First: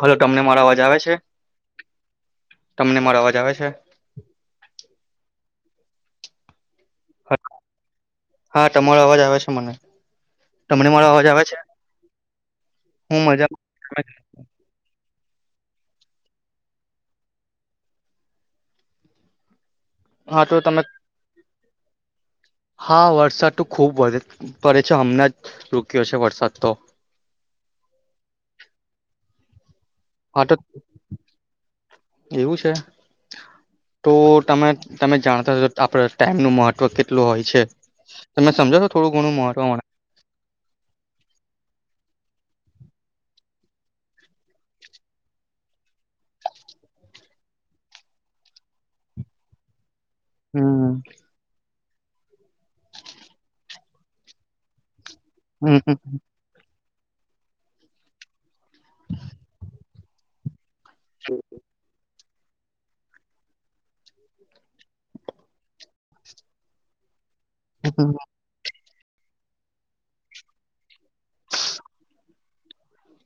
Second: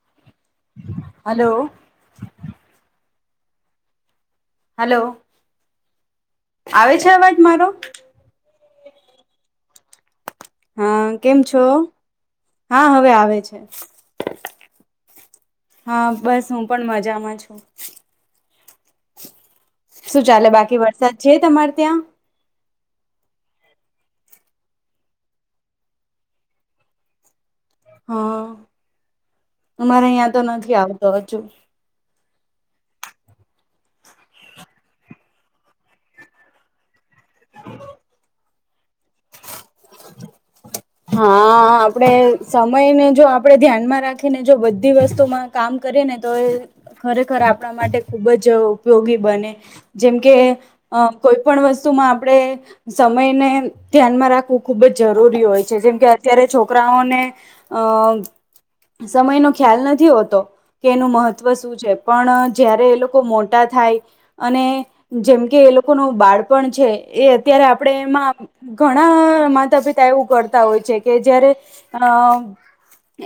Hello તમને મારો અવાજ આવે છે હલો તમને મારો અવાજ આવે છે? હાલો આવે છે અવાજ મારો? હા તમારો અવાજ આવે છે મને. તમને મારો હા અવાજ કેમ આવે છે છો હા હવે હું આવે છે. મજામાં હા બસ. હું પણ મજામાં છું. શું હા ચાલે તો બાકી તમે વરસાદ છે? તમારે ત્યાં? હા વરસાદ તો ખુબ વધે્ પડે છે. હમણાં જ રૂક્યો છે વરસાદ તો હા અમારે અહીયાં તો નથી આવતો હજુ. એવું છે? ટો ટમે ટમે જાણતા જ હશો આપડે ટાઈમનું મહટ્વ કેટ લું હોય છે. તમે સમજાવશો થોડું ઘણું મહટ્વ મને? હા.. આપડે સમયને જો આપણેે ધ્યાનમાં રાખીને જો બધી વસ્તુમાં કામ કરીએ ને તો એ ખરેખર આપણા માટે ખુબ જ ઉપયોગી બને જેમ કે, હમ અ કોઈપણ વસ્તુમાં આપણે સમયને ધ્યાનમાં રાખવું ખુબ જ જરૂરી હોય હમ છે. કેમ કે અત્યારે છોકરાઓને અ સમયનો ખ્યાલ નથી હોતો એનું મહત્વ શું છે? પણ જ્યારે એ લોકો મોટા થાય અને જેમ કે, એ લોકોનું બાળપણ છે એ અત્યારે આપડે હમ એમાં ઘણાં માતા પિતા એવું કર તા હોય છે કે જ્યારે અ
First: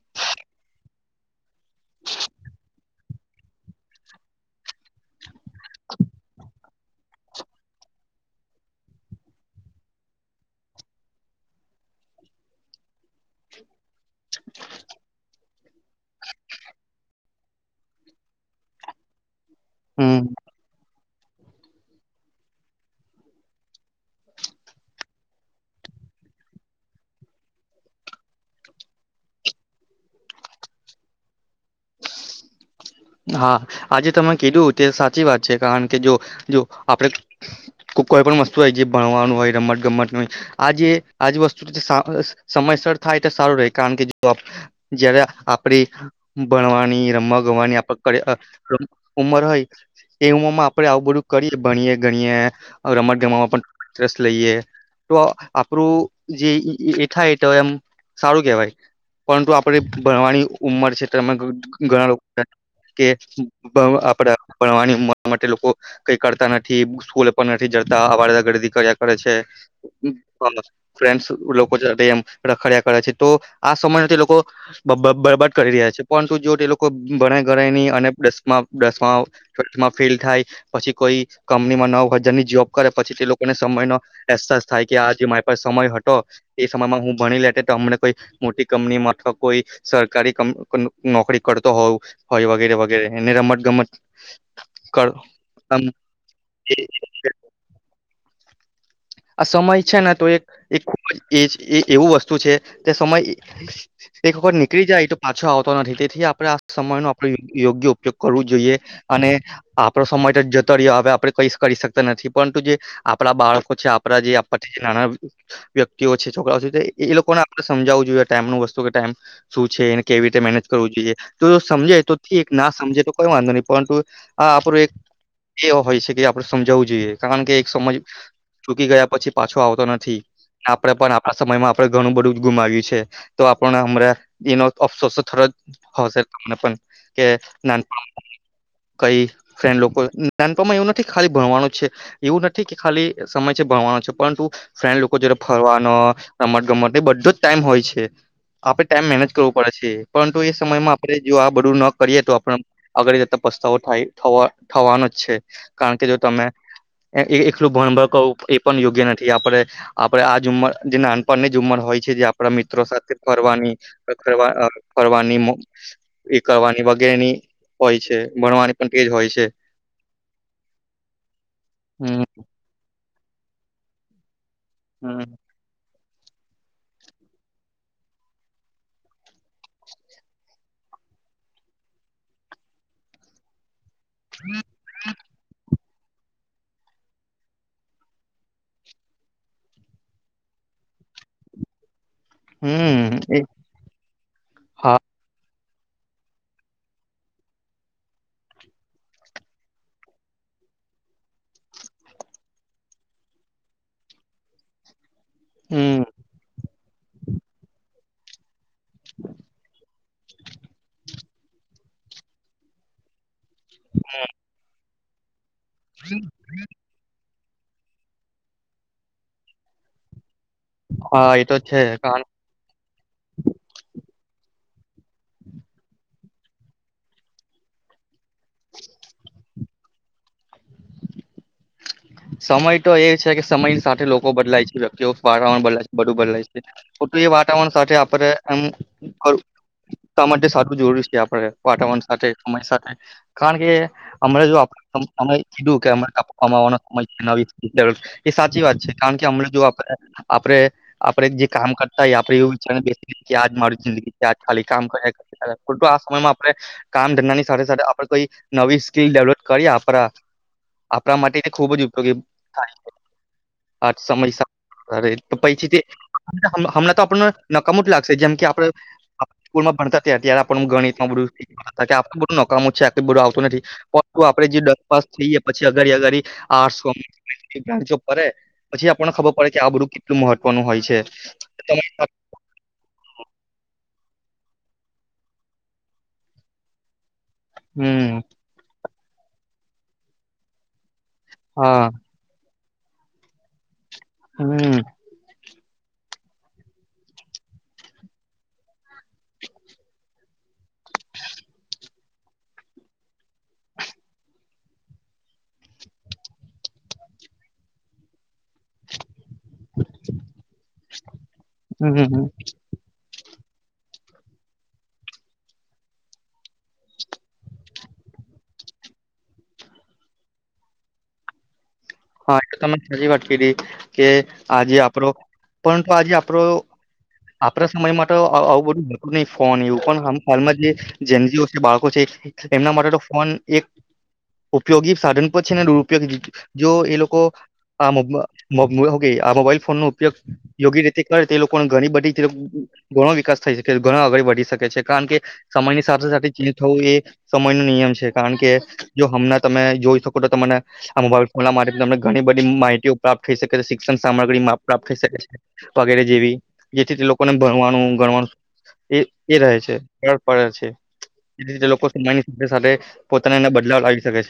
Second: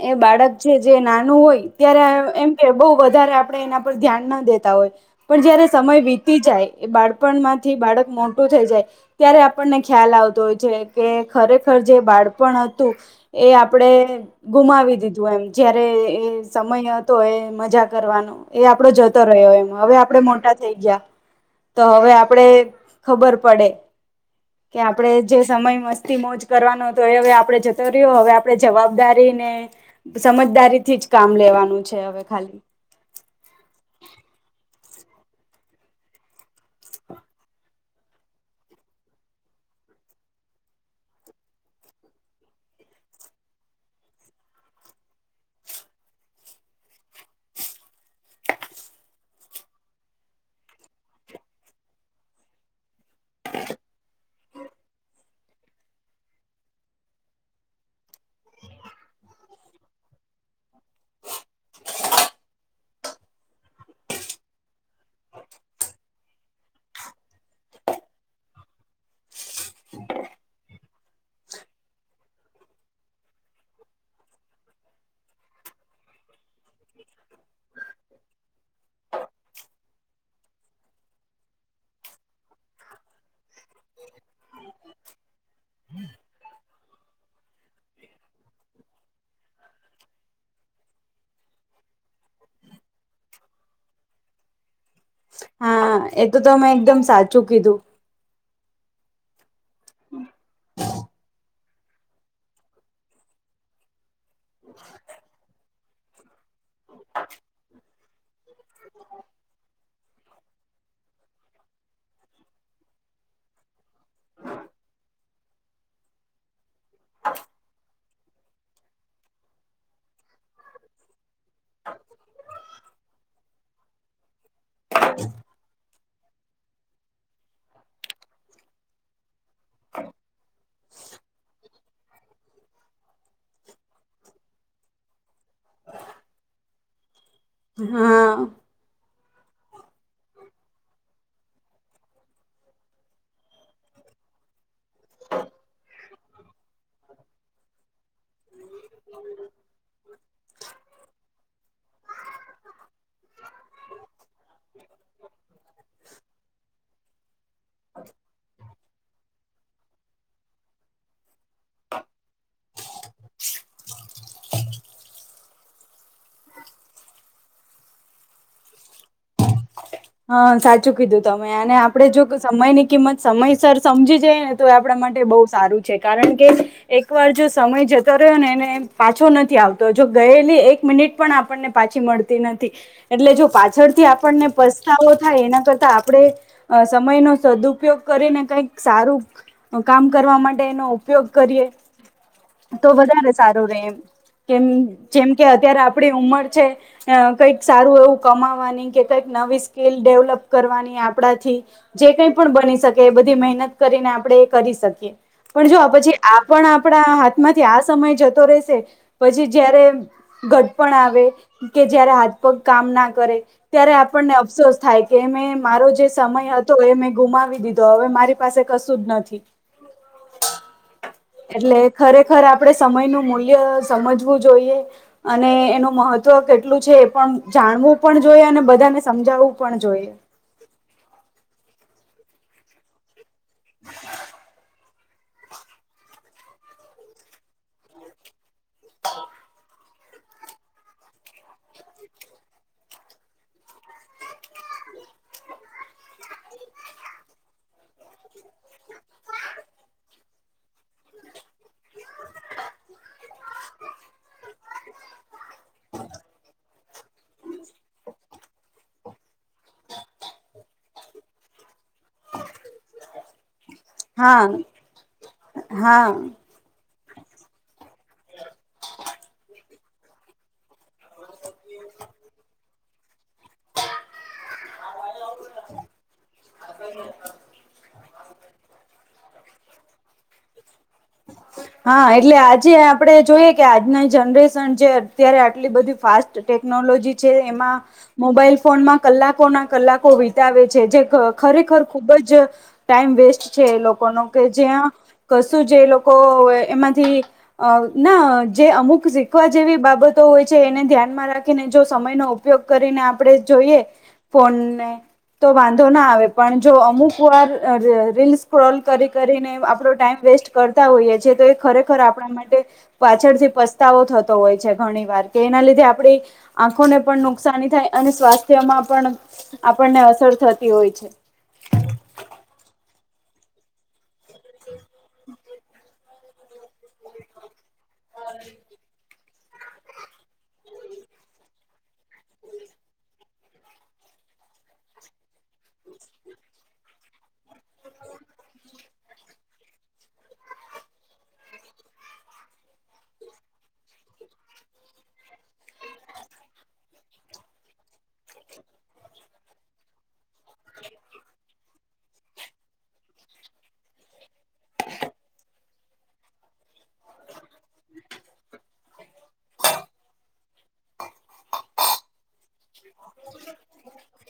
એ બાળક છે જે નાનું હોય ત્યારે એમ કે બઉ વધારે આપડે એના પર ધ્યાન ન દે તા હોય પણ જ્યારે સમય વીતી જાય એ બાળપણમાંથી બાળક મોટું થઈ જાય ત્યારે આપણને ખ્યાલ આવતો હોય છે કે ખરેખર જે બાળપણ હતું એ આપડે ગુમાવી દીધું એમ. જ્યારે એ સમય હતો એ મજા કરવાનો એ આપડો જતો રહ્યો એમ. હવે આપડે હમ મોટા થ થઈ ગ્યા તો હવે આપડે ખબર પડે કે આપડે જે સમય મસ્તી મોજ કરવાનો તો એ હવે આપડે જતોર્યો. હવે આપડે જવાબદારીને સમજદારીથી જ કામ લેવાનું છે હવે ખાલી હા આજે તમે કીધું તે સાચી વાત છે. કારણ કે, જો જો આપડે કોઈ પણ વસ્તુ હોય જે ભણવાનું હોય રમ્મટ ગમ્મટનુ હોય આજે આજ વસ્તુ તે સા સમયસર થાય તો સારું રેય. કારણ કે, જો જ્યારે આપડી ભણવાની રમવા ગમવાની [unintelligible] ઉંમર હોય એ ઉમરમાં આપડે આવું બધું કરીયે ભણીયે ગણીયે રમટ ગમટમાં પણ ઇન્ટરસ્ લઈએ તો આપરૂ જે એ ઠાય એ તો એમ સારું કેવાય પરંતુ આપણે ભણવાની ઉંમર છે. તો એમાં ઘઘઘણા લોકો કે બવ આપડા ભણવાની ઉંમર માટે લોકો કંઈ કરતા નથી. સ્કૂલે પણ નથી જડતા આવારાગરદી કર્યા કરે છે. [unintelligible] ફ્રેન્ડ્સ્ લોકો સાથે એમ રખડિયા કરે છે તો આ સમયને તે લોકો બબબરબાદ કરી રહ્યા છે. પરંતુ જો ટે લોકો ભણે ગણે ની ને ડસમાં ડસમાં માં ફેલ થાય પછી કોઈ કંપનીમાં નવ હજારની જોબ કરે પછી તે લોકોને સમયનો અહેસાસ થાય કે આ જે મારી પાસે સમય હટો એ સમયમાં હું ભણી લેટે ટો અમને કોઈ મોટી કંપનીમાં અથવા કોઈ સરકારી કં નોકરી કરતો હોવ હોય વગેરે વગેરે એને રમટ ગમટ કર આમ હા એ તો તમે એકદમ સાચું કીધું. આ સમય છે ને તો એક એ એવું વસ્તુ છે કે સમય એક વખત નીકળી જાય તો પાછો આવતો નથી. તેથી આપડે આ સમય નો આપડે યોગ્ય ઉપયોગ કરવો જોઈએ અને આપડો સમય જ જતો રહ્યો હવે આપડે કઈસ કરી શકતા નથી પરંતુ જે બાળકો છે આપ આપડા જે આ [unintelligible] વ્યક્તિઓ છે છોકરાઓ છે ટોએ લોકોને આપડે સમજાવું જોઈએ ટાઈમ ન વસ્તુ કે ટાઈમ શું છે એને કેવી રીતે મેનેજ કરવું જોઈએ તો સમજે તો થીક ના સમજે તો કોઈ વાંધો નહી પરંતુ આ આપડું એક એ હોય છે કે આપડે સમજાવવું જોઈએ કારણ કે એક સમય ચૂકી ગયા પછી પાછો આવતો નથી આપડે પણ આપડા સમયમાં આપડે ઘણું બધું જ ગુમાવ્યું છે. તો આપણે હમરા ઈનો અફસોસ થયો હશે તમને પણ કે નાનપણમાં હા કઈ ફ્રેન્ડ લોકો નાનપણમાં એવું નથી ખાલી ભણવાનું છે એવું નથી કે ખાલી સમય છે ભણવાનો છે પરંટુ ફ્રેન્ડ લોકો જોડે ફરવાનો રમટ ગમટ એ બધો જ ટાઈમ હોય છે. આપડણે ટાઈમ મેનેજ કરવું પડે છે પરંતુ એ સમયમાં આપડે જો આ બધું ન કરીએ તો આપડા આગળ જતા પસ્તાવો થાય થવાનો જ છે કારણ કે જો તમે એ એકલું ભણભણ કવું એ પણ યોગ્ય નથી આપડે આપડણે આ જ ઉમર જે નાનપણની જ ઉમર હોય છે જે આપડા મિત્રો સાથે ફરવાની રખડવા અહ ફરવારની મો એ કરવાની વગેરે ની હોય છે ભણવાની પણ તેજ હોય છે. હા સાચું કીધું તમે અને આપડે હમ જો સમયની કિંમત સમયસર સમજી જાયને તો એ આપડા માટે હમ બહુ સારું છે કારણ કે એક વાર જો સમય જતો રહ્યો ને એને પાછો નથી આવતો જો ગયેલી એક મિનિટ પણ આપણને પાછી મળતી નથી એટલે જો પાછળથી આપણને પસ્તાવો થાય એના કરતા આપડે અહ સમય નો સદુપયોગ કરીને કઈક સારું અહ કામ કરવા માટે એનો ઉપયો કરીએ તો હમ વધારે એ સારુ રહેે એમ. કેમ હા જેમ કે અત્યારે આપડી ઉમર છે અહ કઈક સારું એવું કમાવાની કે કઈક નવી સ્કીલ ડેવલપ કરવાની આપડાથી જે કઈ પણ બની શકે એ બધી મહેનત કરીને આપડે એ કરી શકીએ. પણ જો હમ પછી આ પણ આપડા હાથમાંથી આ સમય જતો રહેશે પછી જયારે ઘડપણ આવે કે જયારે હાથ પગ કામ ના કરે ત્યારે આપણને અફસોસ થાય. કે મેં મારો જે સમય હતો એ મેં ગુમાવી દીધો હવે મારી પાસે કશું જ નથી. હા એ તો એટલે છે કારણ ખરેખર આપડે સમય નું મૂલ્ય સમજવું જોઈએ અને એનું મહત્વ કેટલું છે એ પણ જાણવું પણ જોઈએ અને બધાને સમજાવવું પણ જોઈએ. સમય તો એ છે કે સમયની સાથે લોકો બદલાય છે લખજો વાતાવરણ બદલાય છે બધું બદલાય છે તો એ વાતાવરણ સાથે આપરે એમ કરું તમા માટે સારું જરૂરી છે આપડે વાતાવરણ સાથે સમય સાથે. કારણ કે અમે જો અમને જોમે કીધું કે અ કપવામાંવાનું વી [unintelligible] એ સાચી વાત છે કારણ કે હમણા જો આપણે આપડે આપડે જે કામ કરતાય આપડે એવું વિચાર બેસીઐ કે આજ મારી જિંદગી આજ ખાલી કામ ખોટું આ સમયમાં આપડે કામ ધંધાની સાથે સાથે આપડે કોઈ નવી સ્કીલ ડેવલોપ કરીએ આપડા આપડા માટે કે ખુબ જ ઉપયોગી થાય આ સમય હા [unintelligible] તો હા [unintelligible] હમણાં તો આપણને નકામુ જ લાગશે જેમ કે આપડે સ્કૂલમાં ભણતા ત્યારે આપડે ગણીતમાં બધું આપું બધું નકામું છે આખ બધું આવતું નથી પર આપડે જે દસ પાસ થઈએ પછી અગાળી આર્ટસ કોમર્સ બ્રાન્ચો પપરે પછી આપણને ખબર પડે કે આ બધું કેટલું મહત્વનું હોય છે. તમારી હા સાથે- એટલે આજે આપ ડે જોઈએ કે આજના જનરેશન જે અત્યારે આટલી બધી ફાસ્ટ ટેકનોલોજી જે એમાં હમ મોબાઈલ ફોનમાં કલાકો ના કલાકો વિતાવે છે જે ઘ ખરેખર હા ખૂબ જ ટાઈમ વેસ્ટ છે એ લોકો નો કે હમ જ્યાં કશું જે લોકો એમાંથી અહ ના જે અમુક શીખવા જેવી બાબત તો હોય છે એને ધ્યાનમાં રાખીને જો સમયનો ઉપયોગ કરીને આપણે જોઈએ ફોનને તો વાંધો ના આવે પણ જો અમુક વાર ર રીલ સક્રોલ કરી કરીને આપણો ટાઈમ વેસ્ટ કરતા હોઈએ છે તો એ હમ ખરેખર હમ. આપણા માટે પાછળથી પસ્તાવો થતો હોય છે ઘણી વાર કે એના લીધે આપડી આંખોને પણ નુકસાની થાય અને સ્વાસ્થ્યમાં પણ આપણને અસર થતી હોય છે. હા એ તમે સાચી વાત કયરી કે આજે આપડો પરંતુ આજે આપડો આપડા સમય મા તો આ આઉં બધું બિલકુલ નઈ ફોન એવું પણ હમ હાલમાં જે જેનજીઓ છે બાળકો છે એમના માટે તો ફોન એક ઉપયોગી સાધન પર છે ને દુરપયોગી જો એ લોકો આ મોગ માં [unintelligible] આ મોબાઈલ ફોન નો ઉપયોગ યોગ્ય રીતે કરે તે લોકોને ઘણી બધી [unintelligible] ઘણો વિકાસ થઈ શકે ઘણો આગળ વધી શકે છે કારણ કે સમયની સાથે સાથે ચીજ થવું એ સમય નો નિયમ છે કારણ કે જો હમણાં તમે જોઈ શકો તો તમને આ મોબાઈલ ઓના માધ્યમથી તમને ઘણી બધી માહિતીઓ પ્રાપ્ત થઈ શકે છે શિક્ષણ સામગ્રી માપ પ્રાપ્ત થઈ શકે છે. વગેરે જેવી જેથી તે લોકોને ભણવાનું ગણવાનું એ એ રહે છે બળ પડે છે એ રીતે લોકો સમયની સાથે સાથે પોતાનામાં બદલાવ લાવી સકે છે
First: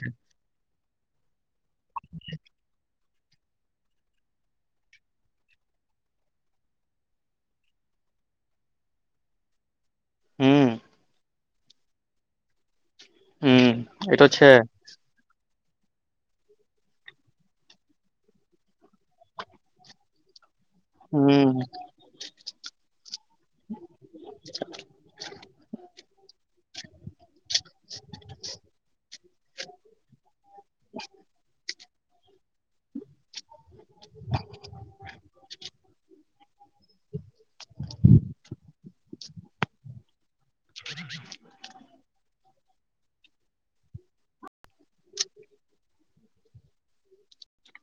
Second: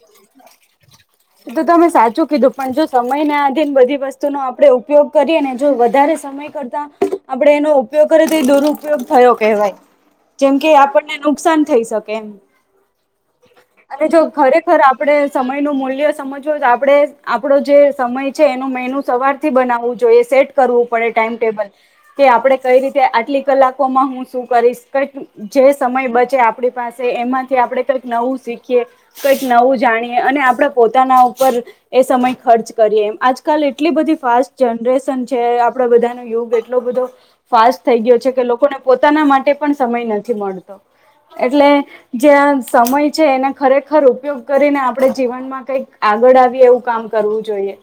હમ એ તો તમે સાચું કીધું પણ જો સમય ના આધીન બધી વસ્તુનો ઉપયોગ કરીએ ને જો વધારે સમય સમય કરતા આપડે એનો ઉપયોગ કરીએ તો એ એનો દુરુપયોગ થયો કેહેવાય જેમ હમ કે આપણને નુકસાન થઈ શકે હમ અને એ જો તો છે ખરેખર આપ ડે સમય નું મૂલ્ય સમજવો આપણેે આપણો જે સમય છે એનો મેનો સવાર થી બનાવું જોઈએ સેટ કરવું પડે ટાઈમ હમ ટેબલ કે આપડે કઈ રીતે આટલી કલાકોમાં હું શું કરીશ કઈક જે સમય બચે આપણી પાસે એમાંથી આપણે કઈક નવું શીખીએ કઈક નવું જાણીએ અને આપણેે પોતાના ઉપર એ સમય ખર્ચ કરીએ એમ આજકાલ એટલી બધી ફાસ્ટ જનરેશન છે આપણા બધાનો યોગ એટલો બધો ફાસ્ટ થઈ ગયો છે કે લોકોને પોતાના માટે પણ સમય ન થી મળતો એટલે જેયા સમય છે એને ખરેખર ઉપયોગ કરીને આપડણે જીવનમાં કઈક આગળ આવે એવું કામ કરવું જોઈએ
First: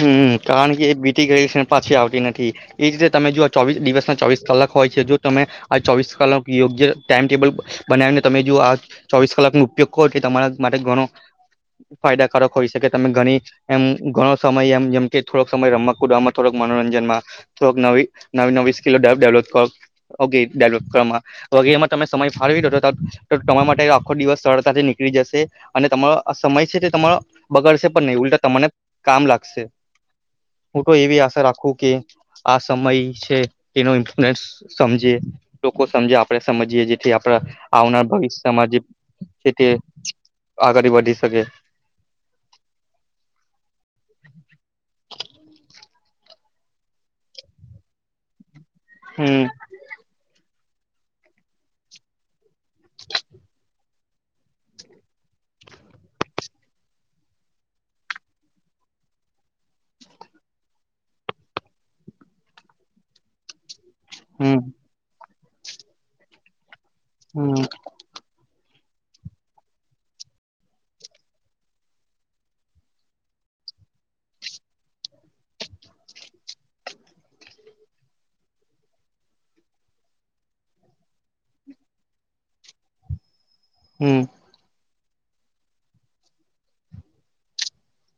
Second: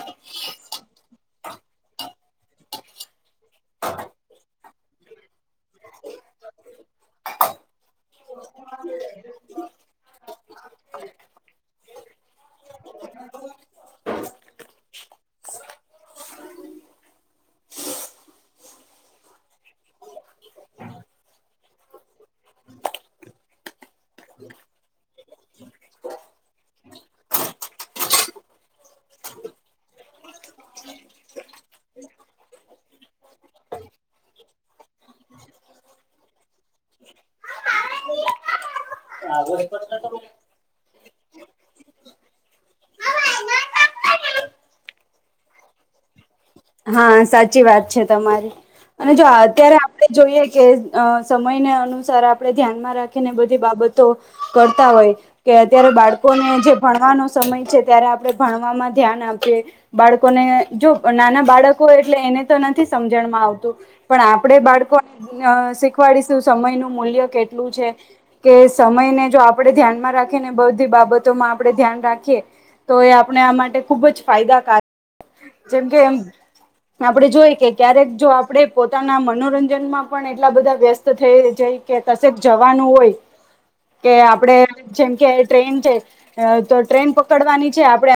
હમ્મ કારણ કે બીતી ગયેલ છે એ પાછી આવતી નથી એજ રીતે તમે જો ચોવીસ દિવસ ના ચોવીસ કલાક હોય છે જો તમે આ ચોવીસ કલાક યોગ્ય ટાઈમ ટેબલ બનાવીને તમે જો આ ચોવીસ કલાકનો ઉપયોગ કરો એ તમારા માટે ઘણો ફાયદાકારક હોય શકે તમે ઘણી એમ ઘણો સમય એમ જેમ કે થોડક સમય રમવાકુદમાં થોડક મનોરંજનમાં થોડક નવી નવી નવી [unintelligible] ડેવ ડેવલોપ કર ઓકે ડેવલોપ કરવા માં બાકી એ માં તમે સમય ફાળવી દો તો તો તમારા માટે આખો દિવસ સરળતાથી નીકળી જશે. અને તમારો સમય છે તે તમારો બગાડશે પણ નહીં ઉલટા તમને કામ લાગશે. હું તો એવી આશા રાખું કે આ સમય છે, એનો ઇંટનેશ સમજીએ લોકો સમજે આપણેે સમજીએ જેથી આપણા આવનાર ભવિષ્યમાં જે છે તે [unintelligible] આગળ વધી શકે. હા, સાચી વાત છે તમારી અને જો હમ અત્યારે આપણે જોઈએ, કે અ સમયને અનુસાર આપણેે ધ્યાનમાં રાખીને બધી બાબતો કરતા હોય, કે અત્યારે બાળકોને જે ભણવાનો સમય છે, ત્યારે આપણે ભણવામાં ધ્યાન આપી બાળકોને જો નાના બાળકો હોય એટલે એને તો નથી સમજણમાં આવતું પણ આપણે હમ બાળકોને શી ખવાડિશું સમય નું મૂલ્ય હમ કેટલું છે. કે સમયને જો આપણે ધ્યાન માં રાખીએ ને તો બધી બાબતોમાં આપડણે ધ્યાન રાખીએ, તો એ આપણે માટે આ માટે ખુબ જ ફાયદાકારક જેમ કે આપડણે જોઈ કે ક્યારેક જો આપણે પોતાના મનોરંજનમાં પણ એટલા બધા વ્યસ્ત થઈ જય કે કશેક જવાનું હોય, કે હમ આપડે જેમ કે ટ્રેન છે તો ટ્રેન પકડવાની છે, આપડે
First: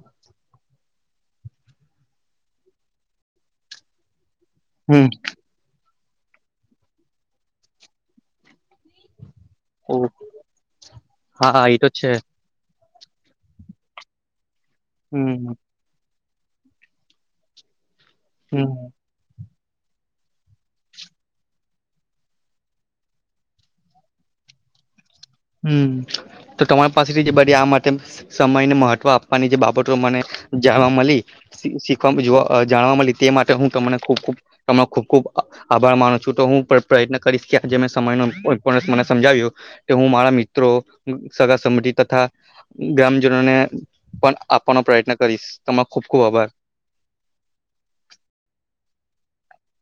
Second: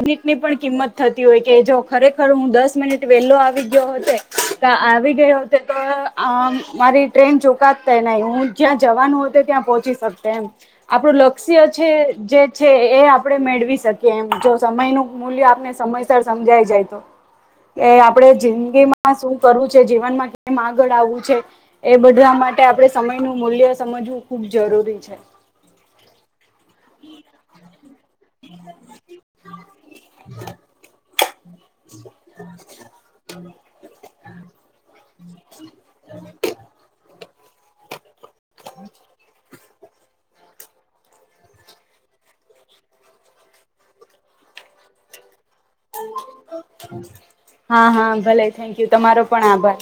મિનિટ ની પણ કિંમત થતી હોય કે જો ખરેખર હું દસ મિનિટ વેહેલો આવી ગયો હોત ને ત્યાં હમ આવી ગયો અ આમ મારી ટ્રેન ચુકાત નય હું જ્યાં જવાનું ત્યાં પહોંચી ઓહ, શકશે એમ આપણું હા લક્ષ્ય એ તો છે જે છે એ આપણેે મેળવી શકીએ એમ સમય નુ મૂલ્ય હમ આપને સમયસર સમજાય જાય તો કે આપણે હમ જિંદગીમાં શું કરવું છે જીવનમાં કેમ આગળ આવવું છે એ બધા માટે આપડે સમય નું મૂલ્ય સમજવું ખુબ જરૂરી છે હમ તો તમારી પાસેથી જે આ માટે સમય ને મહત્વ આપ મહત્વ આપવાની જે બાબતો મને જાણવા મળી શીખવા જોવા જાણવા મળી તે માટે હું તમને ખુબ ખુબ તમારો ખુબ ખુબ આભાર માનું છું તો હું પે પ્રયત્ન કરીશ કે આજે મેં સમયનો [inaudible] મને સમજાવ્યો કે હું મારા મિત્રો સગા સંબંધી તથા ગ્રામજનોને પણ આપવાનો પ્રયત્ન કરીશ તમારો ખુબ ખુબ આભાર હા હા ભલે થેન્ક યુ તમારો પણ આભાર